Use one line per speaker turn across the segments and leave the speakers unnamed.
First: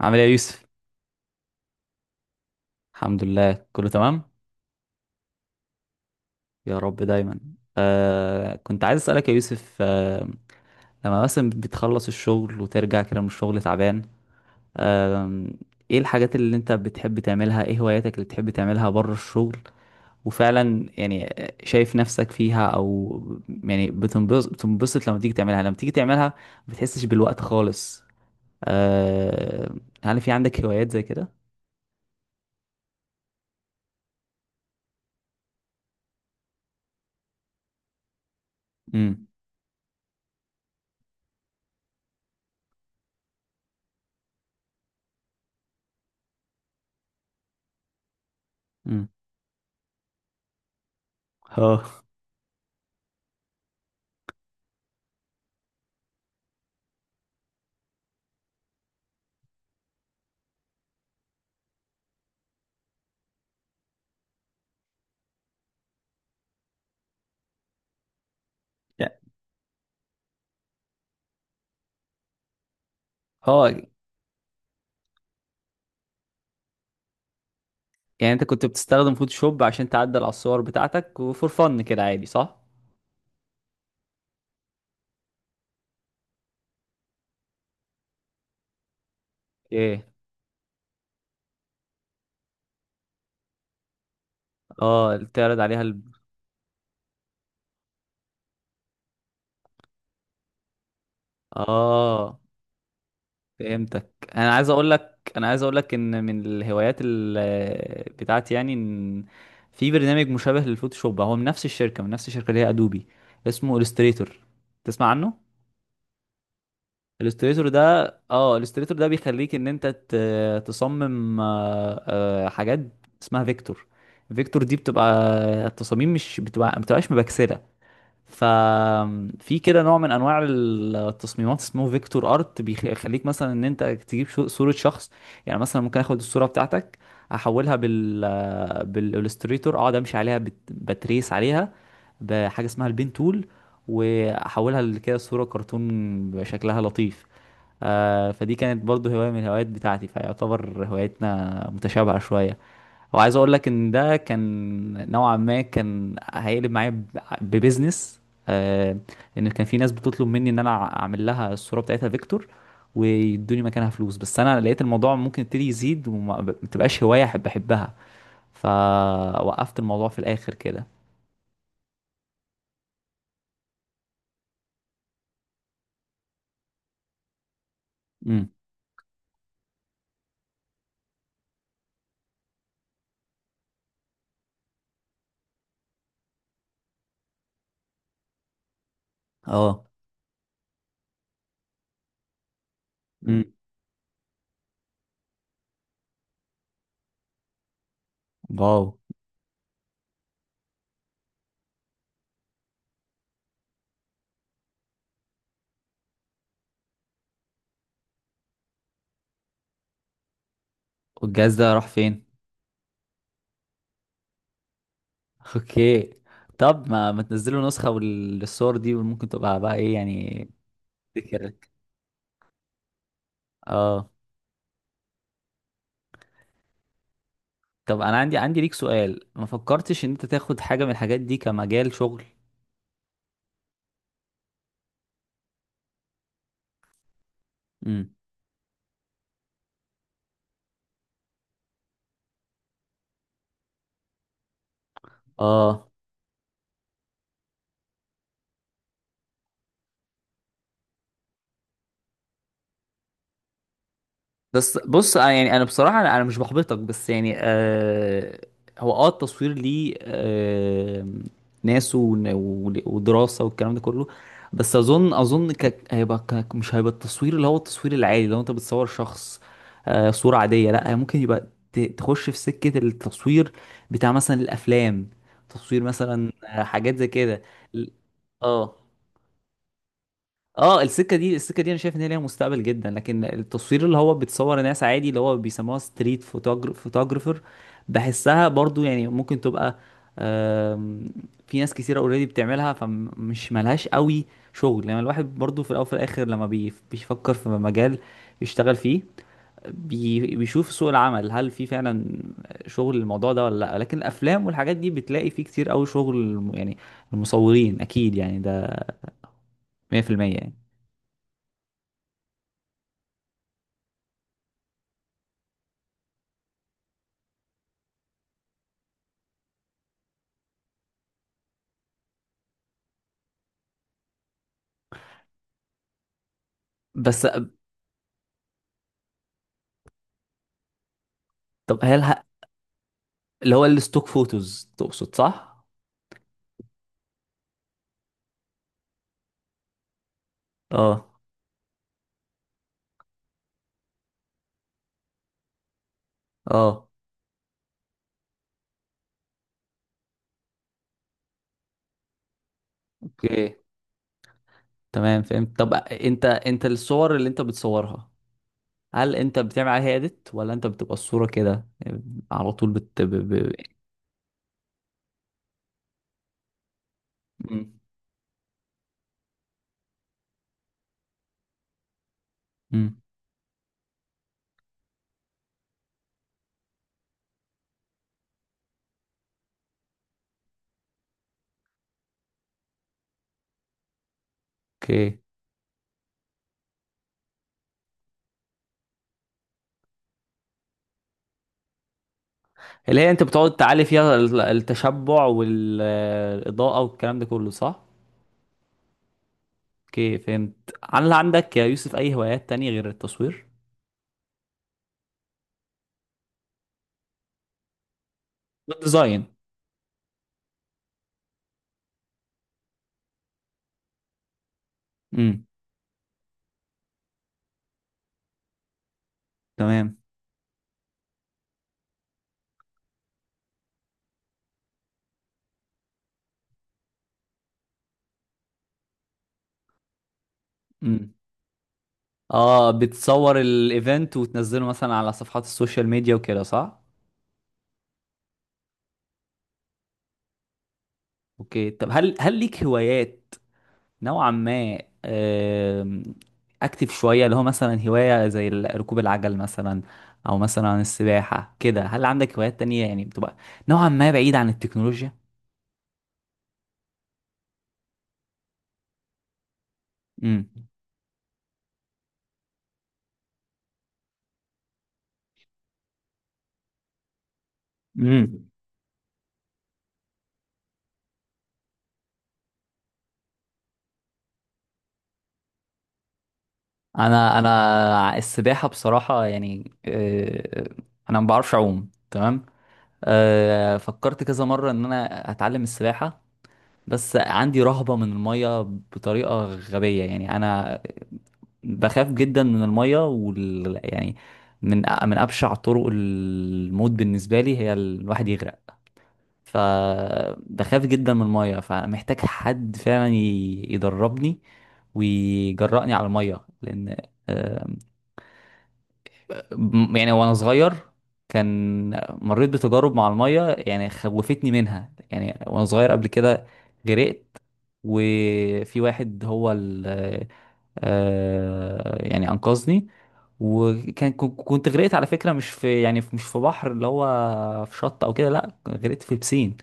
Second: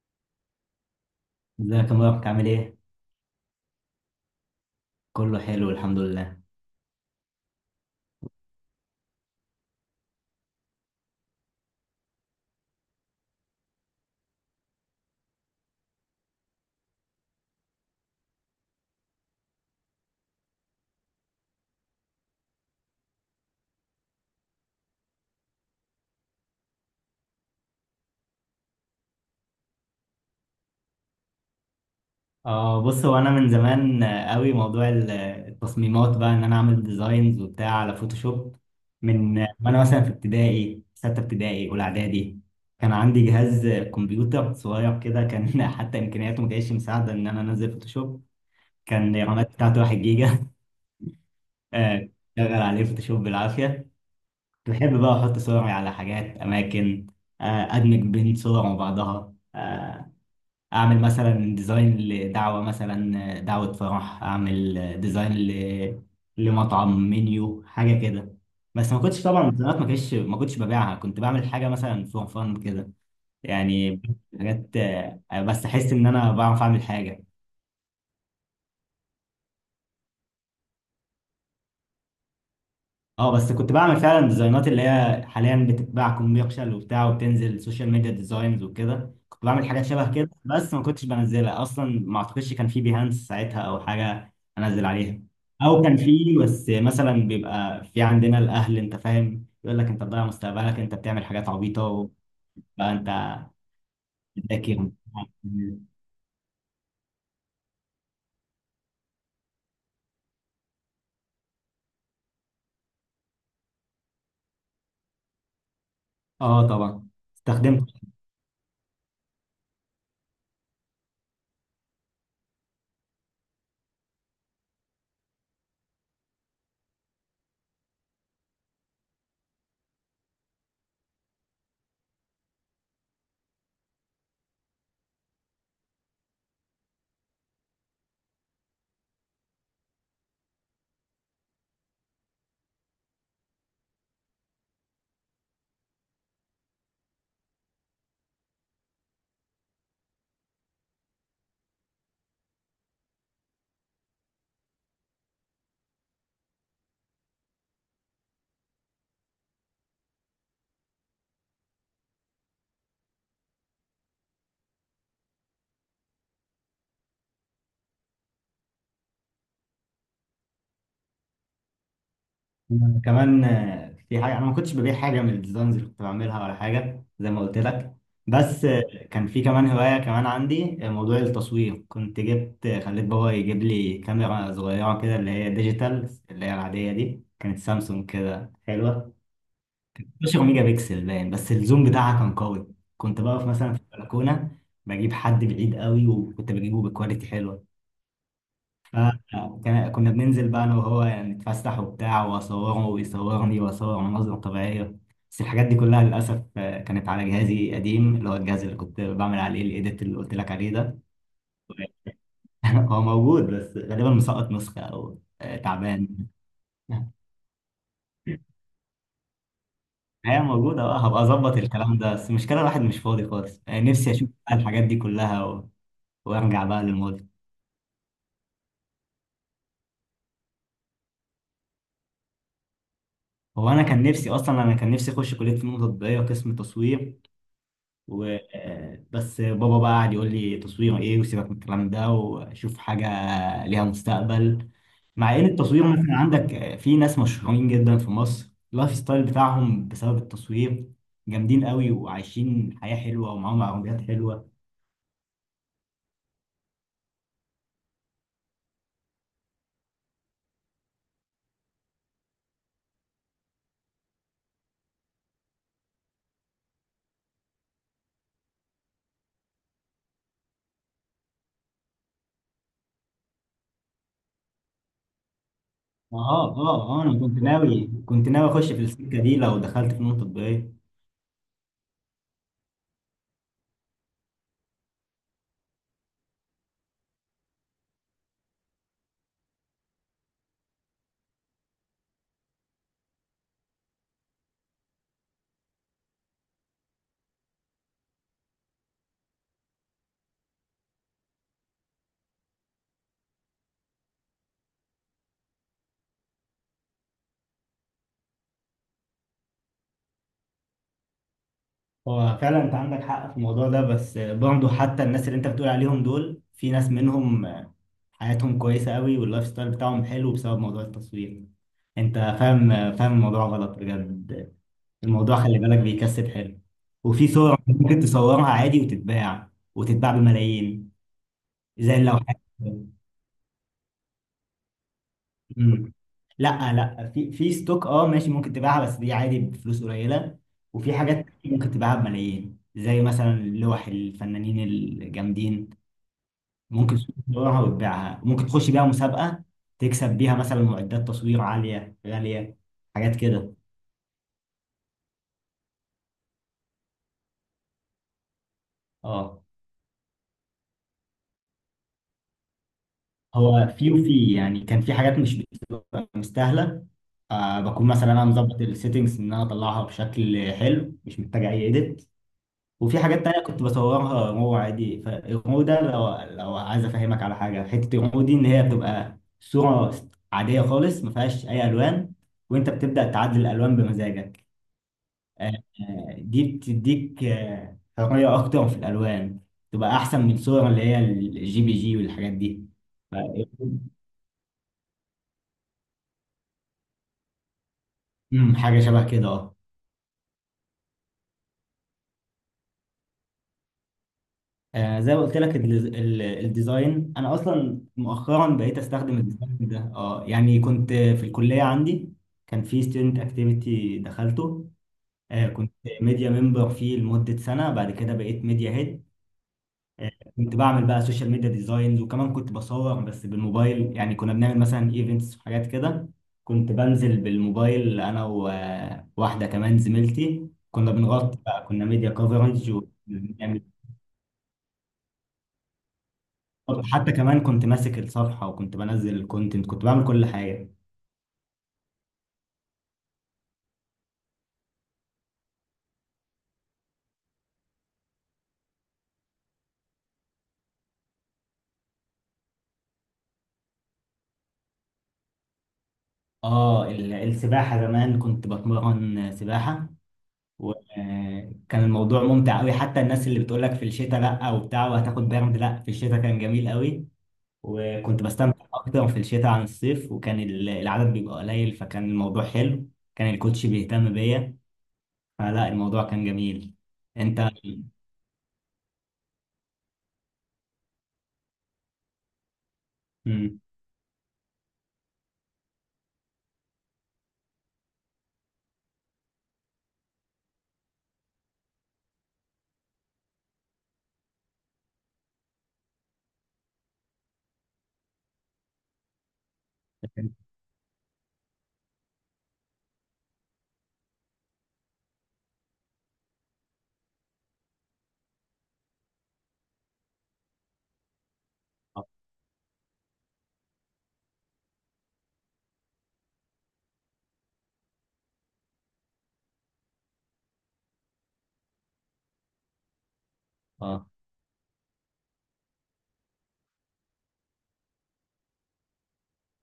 عامل ايه يا يوسف؟
ازيك يا مبارك عامل ايه؟
الحمد لله، كله تمام.
كله حلو الحمد لله.
يا رب دايما. كنت عايز اسالك يا يوسف لما مثلا بتخلص الشغل وترجع كده من الشغل تعبان آه ايه الحاجات اللي انت بتحب تعملها؟ ايه هواياتك اللي بتحب تعملها بره الشغل؟ وفعلا يعني شايف نفسك فيها؟ او يعني بتنبسط لما تيجي تعملها ما بتحسش بالوقت خالص؟ آه هل في عندك هوايات زي كده؟
اه، بص، هو انا من زمان قوي موضوع التصميمات بقى ان انا اعمل ديزاينز وبتاع على فوتوشوب.
امم.
من آه، وانا مثلا في ابتدائي ستة ابتدائي اولى اعدادي كان عندي جهاز كمبيوتر صغير كده كان حتى امكانياته ما كانتش مساعده ان انا انزل فوتوشوب.
امم.
كان الرامات بتاعته 1 جيجا.
اه.
آه، شغل عليه فوتوشوب بالعافيه. كنت بحب بقى احط صوري على حاجات اماكن، ادمج بين صور وبعضها، اعمل مثلا ديزاين لدعوه، مثلا دعوه فرح اعمل ديزاين لمطعم منيو حاجه كده. بس ما كنتش طبعا الديزاينات ما كنتش ببيعها، كنت بعمل حاجه مثلا فور فان كده
اه.
يعني، حاجات بس احس ان انا بعرف اعمل حاجه.
يعني انت كنت بتستخدم فوتوشوب عشان تعدل على الصور بتاعتك وفور فن كده عادي، صح؟
اه، بس كنت بعمل فعلا ديزاينات اللي هي حاليا بتتباع كوميرشال وبتاع، وبتنزل سوشيال ميديا ديزاينز وكده، كنت بعمل حاجات
ايه.
شبه كده بس ما كنتش بنزلها اصلا، ما اعتقدش كان في بيهانس ساعتها او حاجه انزل
اه،
عليها،
تعرض عليها
او كان في بس مثلا بيبقى في عندنا الاهل، انت فاهم، يقول لك انت بتضيع مستقبلك، انت بتعمل حاجات عبيطه وبقى.
اه،
انت
فهمتك. انا عايز اقول
بتذاكر.
لك انا عايز اقول لك ان من الهوايات بتاعتي، يعني ان في برنامج مشابه للفوتوشوب، هو من نفس الشركة اللي هي ادوبي، اسمه الستريتور. تسمع عنه
اه طبعا،
الالستريتور
استخدمت.
ده؟ اه، الالستريتور ده بيخليك ان انت تصمم حاجات اسمها فيكتور. فيكتور دي بتبقى التصاميم مش بتبقى ما بتبقاش مبكسله. ففي كده نوع من انواع التصميمات اسمه فيكتور ارت، بيخليك مثلا ان انت تجيب صوره شخص. يعني مثلا ممكن اخد الصوره بتاعتك، احولها بالالستريتور، اقعد امشي عليها، بتريس عليها بحاجه اسمها البين تول، واحولها لكده صوره كرتون بشكلها لطيف. فدي كانت برضو هواية من الهوايات بتاعتي، فيعتبر هواياتنا متشابهة شوية. وعايز اقول لك ان ده كان نوعا ما كان هيقلب معايا ببزنس آه لان كان في ناس بتطلب مني ان انا اعمل لها الصورة بتاعتها فيكتور ويدوني مكانها فلوس. بس انا لقيت الموضوع ممكن يبتدي يزيد وما ما تبقاش هواية احبها، فوقفت الموضوع في الاخر كده.
أنا كمان، في حاجة، أنا ما كنتش ببيع حاجة من الديزاينز اللي كنت بعملها ولا حاجة زي ما قلت لك،
امم.
بس كان في كمان هواية كمان عندي، موضوع التصوير، كنت جبت، خليت بابا يجيب لي كاميرا صغيرة كده اللي هي ديجيتال، اللي هي العادية دي، كانت سامسونج كده حلوة.
اه.
12 ميجا بكسل باين، بس الزوم بتاعها كان قوي. كنت
امم.
بقف مثلا في البلكونة بجيب حد بعيد قوي، وكنت بجيبه بكواليتي حلوة.
واو.
آه، كنا بننزل بقى انا وهو يعني نتفسح وبتاع، واصوره ويصورني، واصور مناظر طبيعيه. بس الحاجات دي كلها للاسف كانت على جهازي قديم، اللي هو الجهاز اللي كنت بعمل عليه الايديت اللي قلت لك عليه ده.
والجهاز ده راح فين؟
هو موجود، بس غالبا مسقط نسخه او تعبان.
اوكي، طب ما ما تنزلوا نسخة للصور دي ممكن تبقى بقى ايه
هي
يعني؟
موجوده بقى، هبقى اظبط
ذكرك.
الكلام ده، بس المشكله الواحد مش فاضي خالص.
اه.
نفسي اشوف بقى الحاجات دي كلها وارجع بقى للماضي.
طب انا عندي ليك سؤال: ما فكرتش ان انت تاخد حاجة من الحاجات دي كمجال شغل؟
هو انا كان نفسي اخش كليه فنون تطبيقيه قسم تصوير،
امم.
و آه، بس بابا بقى قعد يقول لي تصوير ايه، وسيبك من الكلام ده وشوف حاجه ليها مستقبل. مع ان التصوير
اه.
مثلا عندك في ناس مشهورين جدا في مصر، اللايف ستايل بتاعهم بسبب التصوير، جامدين قوي وعايشين حياه حلوه ومعاهم عربيات حلوه.
بس بص، أنا يعني انا بصراحه، انا مش بحبطك، بس يعني هو اه، التصوير ليه ناس ودراسه والكلام ده كله. بس اظن مش هيبقى التصوير اللي هو التصوير العادي. لو انت بتصور شخص صوره عاديه، لا. ممكن يبقى تخش في سكه التصوير بتاع مثلا الافلام، تصوير مثلا
اه اه
حاجات
اه،
زي
انا كنت
كده.
ناوي
ال-
كنت ناوي اخش
اه،
في السكه دي لو دخلت فنون تطبيقيه.
اه، السكه دي انا شايف ان هي ليها مستقبل جدا. لكن التصوير اللي هو بتصور ناس عادي اللي هو بيسموها ستريت فوتوجرافر، بحسها برضو يعني ممكن تبقى، آم، في ناس كثيره اوريدي بتعملها، فمش ملهاش قوي شغل. لما الواحد برضو في الاول وفي الاخر، لما بيفكر في مجال يشتغل فيه، بيشوف سوق العمل هل في فعلا شغل الموضوع ده ولا لا. لكن الافلام والحاجات دي بتلاقي فيه كتير قوي شغل، يعني المصورين اكيد، يعني ده 100%، يعني.
هو فعلا انت عندك حق في الموضوع ده، بس برضه حتى الناس اللي انت بتقول عليهم دول، في ناس منهم حياتهم كويسة قوي واللايف ستايل بتاعهم حلو بسبب موضوع التصوير. انت فاهم. فاهم الموضوع غلط بجد، الموضوع خلي بالك بيكسب حلو.
بس
وفي صور ممكن تصورها عادي وتتباع، وتتباع بملايين
طب
زي
هل
اللوحات.
اللي هو الستوك فوتوز تقصد، صح؟
مم. لا لا، في في ستوك، اه ماشي ممكن تبيعها، بس دي عادي بفلوس قليلة، وفي
اه.
حاجات ممكن تبيعها بملايين زي مثلا لوح الفنانين الجامدين.
اه.
ممكن تسوق تطورها وتبيعها، ممكن تخش بيها مسابقة تكسب بيها مثلا معدات تصوير عالية غالية، حاجات
اوكي،
كده.
تمام، فهمت. طب انت الصور اللي انت بتصورها، هل انت
اه،
بتعمل عليها اديت ولا انت بتبقى الصورة كده على طول؟
هو وفي يعني كان في حاجات مش بتبقى مستاهلة،
مم.
بكون مثلا انا مظبط السيتنجز ان انا اطلعها بشكل حلو مش محتاج اي اديت.
مم.
وفي حاجات تانية كنت بصورها رو عادي، فالرو ده لو عايز افهمك على حاجة حتة، الرو دي ان هي بتبقى صورة عادية خالص ما فيهاش اي الوان، وانت بتبدأ تعدل الالوان بمزاجك.
اوكي،
آه، دي بتديك حرية أكتر في الألوان، تبقى أحسن من صور اللي هي الجي بي جي والحاجات دي.
اللي هي
ف-
انت بتقعد تعالي فيها التشبع والاضاءة والكلام ده كله، صح؟
حاجة شبه كده اه.
اوكي، فهمت. هل عندك يا يوسف اي هوايات تانية غير التصوير؟
زي ما قلت لك، الديزاين، أنا أصلا مؤخرا بقيت أستخدم
والديزاين.
الديزاين ده. اه يعني كنت في الكلية عندي كان في ستودنت أكتيفيتي دخلته،
امم.
كنت ميديا ممبر فيه لمدة سنة، بعد كده بقيت ميديا هيد.
تمام.
كنت بعمل بقى سوشيال ميديا ديزاينز، وكمان كنت بصور بس بالموبايل، يعني كنا بنعمل مثلا ايفنتس وحاجات كده. كنت بنزل بالموبايل انا وواحده كمان زميلتي، كنا
مم.
بنغطي بقى، كنا ميديا
اه،
كفرج
بتصور
وبنعمل.
الايفنت وتنزله مثلا على صفحات السوشيال ميديا وكده، صح؟
حتى كمان كنت ماسك الصفحه وكنت بنزل الكونتنت، كنت بعمل كل حاجه.
اوكي، طب هل ليك هوايات نوعا ما اكتف شويه، اللي هو مثلا هوايه زي ركوب العجل مثلا، او مثلا السباحه كده، هل عندك هوايات تانية يعني بتبقى نوعا ما بعيد عن التكنولوجيا؟
اه، السباحه زمان كنت بتمرن سباحه،
امم.
وكان الموضوع ممتع قوي، حتى الناس اللي بتقولك في الشتاء لا وبتاع، وهتاخد برد، لا في الشتاء كان جميل قوي. وكنت
امم.
بستمتع أكتر في الشتاء عن الصيف، وكان العدد بيبقى قليل، فكان الموضوع حلو. كان الكوتش بيهتم بيا، فلا الموضوع كان جميل.
انا
أنت.
انا السباحه بصراحه يعني انا ما بعرفش اعوم تمام.
مم.
فكرت كذا مره ان انا اتعلم السباحه. بس عندي رهبة من المية بطريقة غبية، يعني أنا بخاف جدا من المية يعني من أبشع طرق الموت بالنسبة لي هي الواحد يغرق. فبخاف جدا من المية، فمحتاج حد فعلا يدربني ويجرأني على المية، لأن يعني وانا صغير كان
اه.
مريت بتجارب مع المية يعني خوفتني منها، يعني وانا صغير قبل كده غرقت. وفي واحد هو ال يعني انقذني.
آه.
كنت غرقت على فكرة، مش في، يعني مش في بحر اللي هو في شط او كده، لا، غرقت في بسين.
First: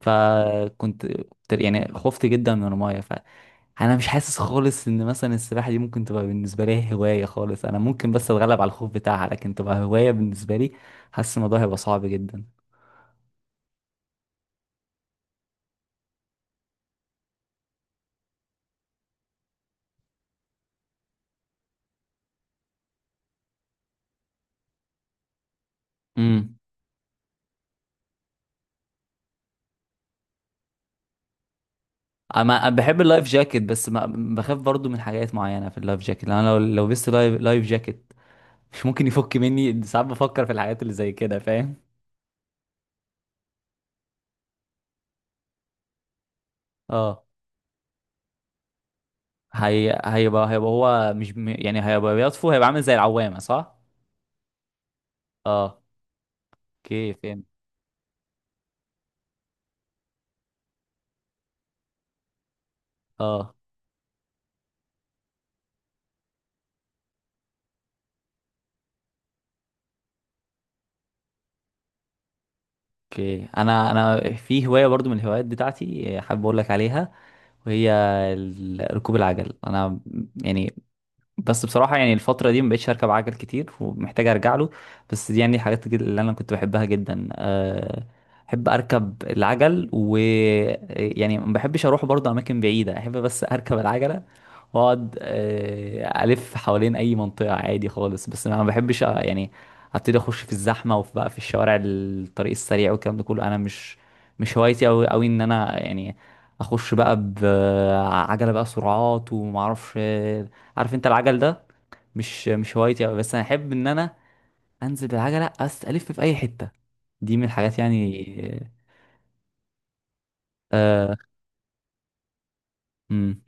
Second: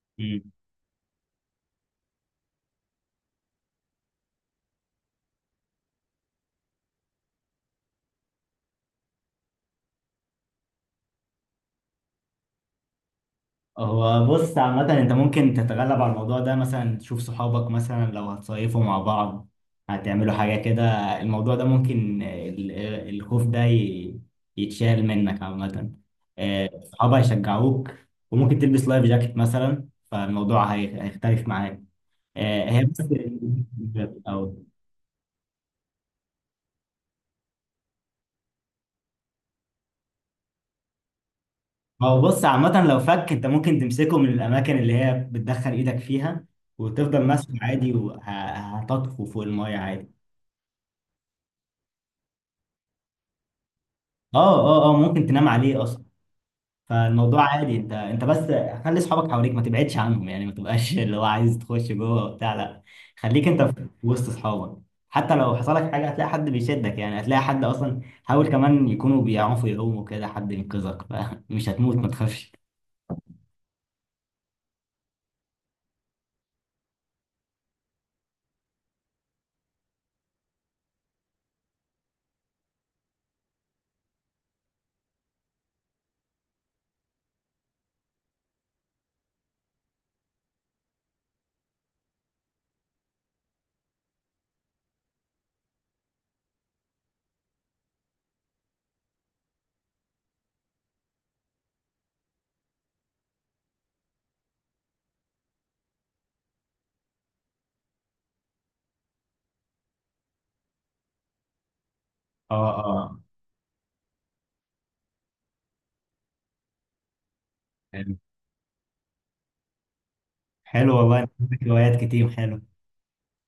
فكنت يعني خفت جدا من المايه. فانا مش حاسس خالص ان مثلا السباحه دي ممكن تبقى بالنسبه لي هوايه خالص، انا ممكن بس اتغلب على الخوف بتاعها لكن تبقى هوايه بالنسبه لي، حاسس الموضوع هيبقى صعب جدا.
هو بص عامة، انت ممكن تتغلب على الموضوع ده، مثلا تشوف صحابك مثلا لو هتصيفوا مع بعض، هتعملوا حاجة كده. الموضوع ده ممكن الخوف ده يتشال منك عامة.
امم.
صحابك هيشجعوك، وممكن تلبس لايف جاكيت مثلا، فالموضوع هيختلف معاك.
انا أنا
هي
بحب
بس
اللايف جاكيت بس ما،
أو.
بخاف برضو من حاجات معينه في اللايف جاكيت، لأن انا لو لبست لايف جاكيت مش ممكن يفك مني، ساعات بفكر في الحاجات اللي زي كده، فاهم؟
ما هو بص عامة لو فك، انت ممكن تمسكه من الأماكن اللي هي بتدخل إيدك فيها، وتفضل
اه.
ماسكه عادي، وهتطفو فوق المية عادي.
هيبقى هو مش م- يعني هيبقى بيطفو، هيبقى عامل زي العوامه، صح؟
اه اه اه، ممكن تنام
اه.
عليه اصلا.
اوكي،
فالموضوع
فهمت.
عادي، انت بس خلي اصحابك حواليك، ما تبعدش عنهم، يعني ما تبقاش اللي هو عايز تخش جوه وبتاع، لا خليك
اه.
انت في وسط اصحابك. حتى لو حصل لك حاجه هتلاقي حد بيشدك، يعني هتلاقي حد اصلا، حاول كمان يكونوا بيعرفوا يقوموا كده حد ينقذك، فمش هتموت ما تخافش.
اوكي، انا في هوايه برضو من الهوايات بتاعتي، حابب اقول لك عليها، وهي ركوب العجل، انا يعني، بس بصراحه، يعني الفتره دي ما بقتش اركب عجل كتير ومحتاج ارجع له، بس دي يعني اللي انا كنت بحبها جدا، احب اركب العجل و يعني ما بحبش اروح برضو اماكن بعيده، احب بس اركب العجله واقعد الف حوالين اي منطقه عادي خالص، بس انا ما بحبش يعني ابتدي اخش في الزحمه، وفي بقى في الشوارع الطريق السريع والكلام ده كله، انا مش هوايتي قوي قوي ان انا يعني اخش بقى بعجله بقى سرعات وما اعرفش عارف انت العجل ده مش
اه
مش هوايتي قوي،
اه،
بس انا احب ان انا انزل بالعجله، الف في اي حته، دي من الحاجات
حلو
يعني.
حلو
آه،
والله، عندك هوايات كتير حلو.
امم.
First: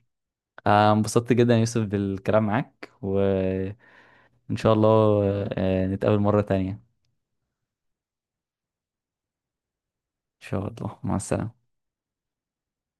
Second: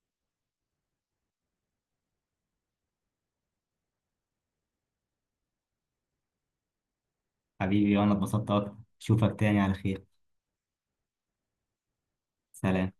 انبسطت جدا يا يوسف بالكلام معاك، و إن شاء الله، نتقابل مرة تانية إن
حبيبي، وانا اتبسطت اكتر، اشوفك تاني على خير.
شاء الله. مع السلامة.
سلام.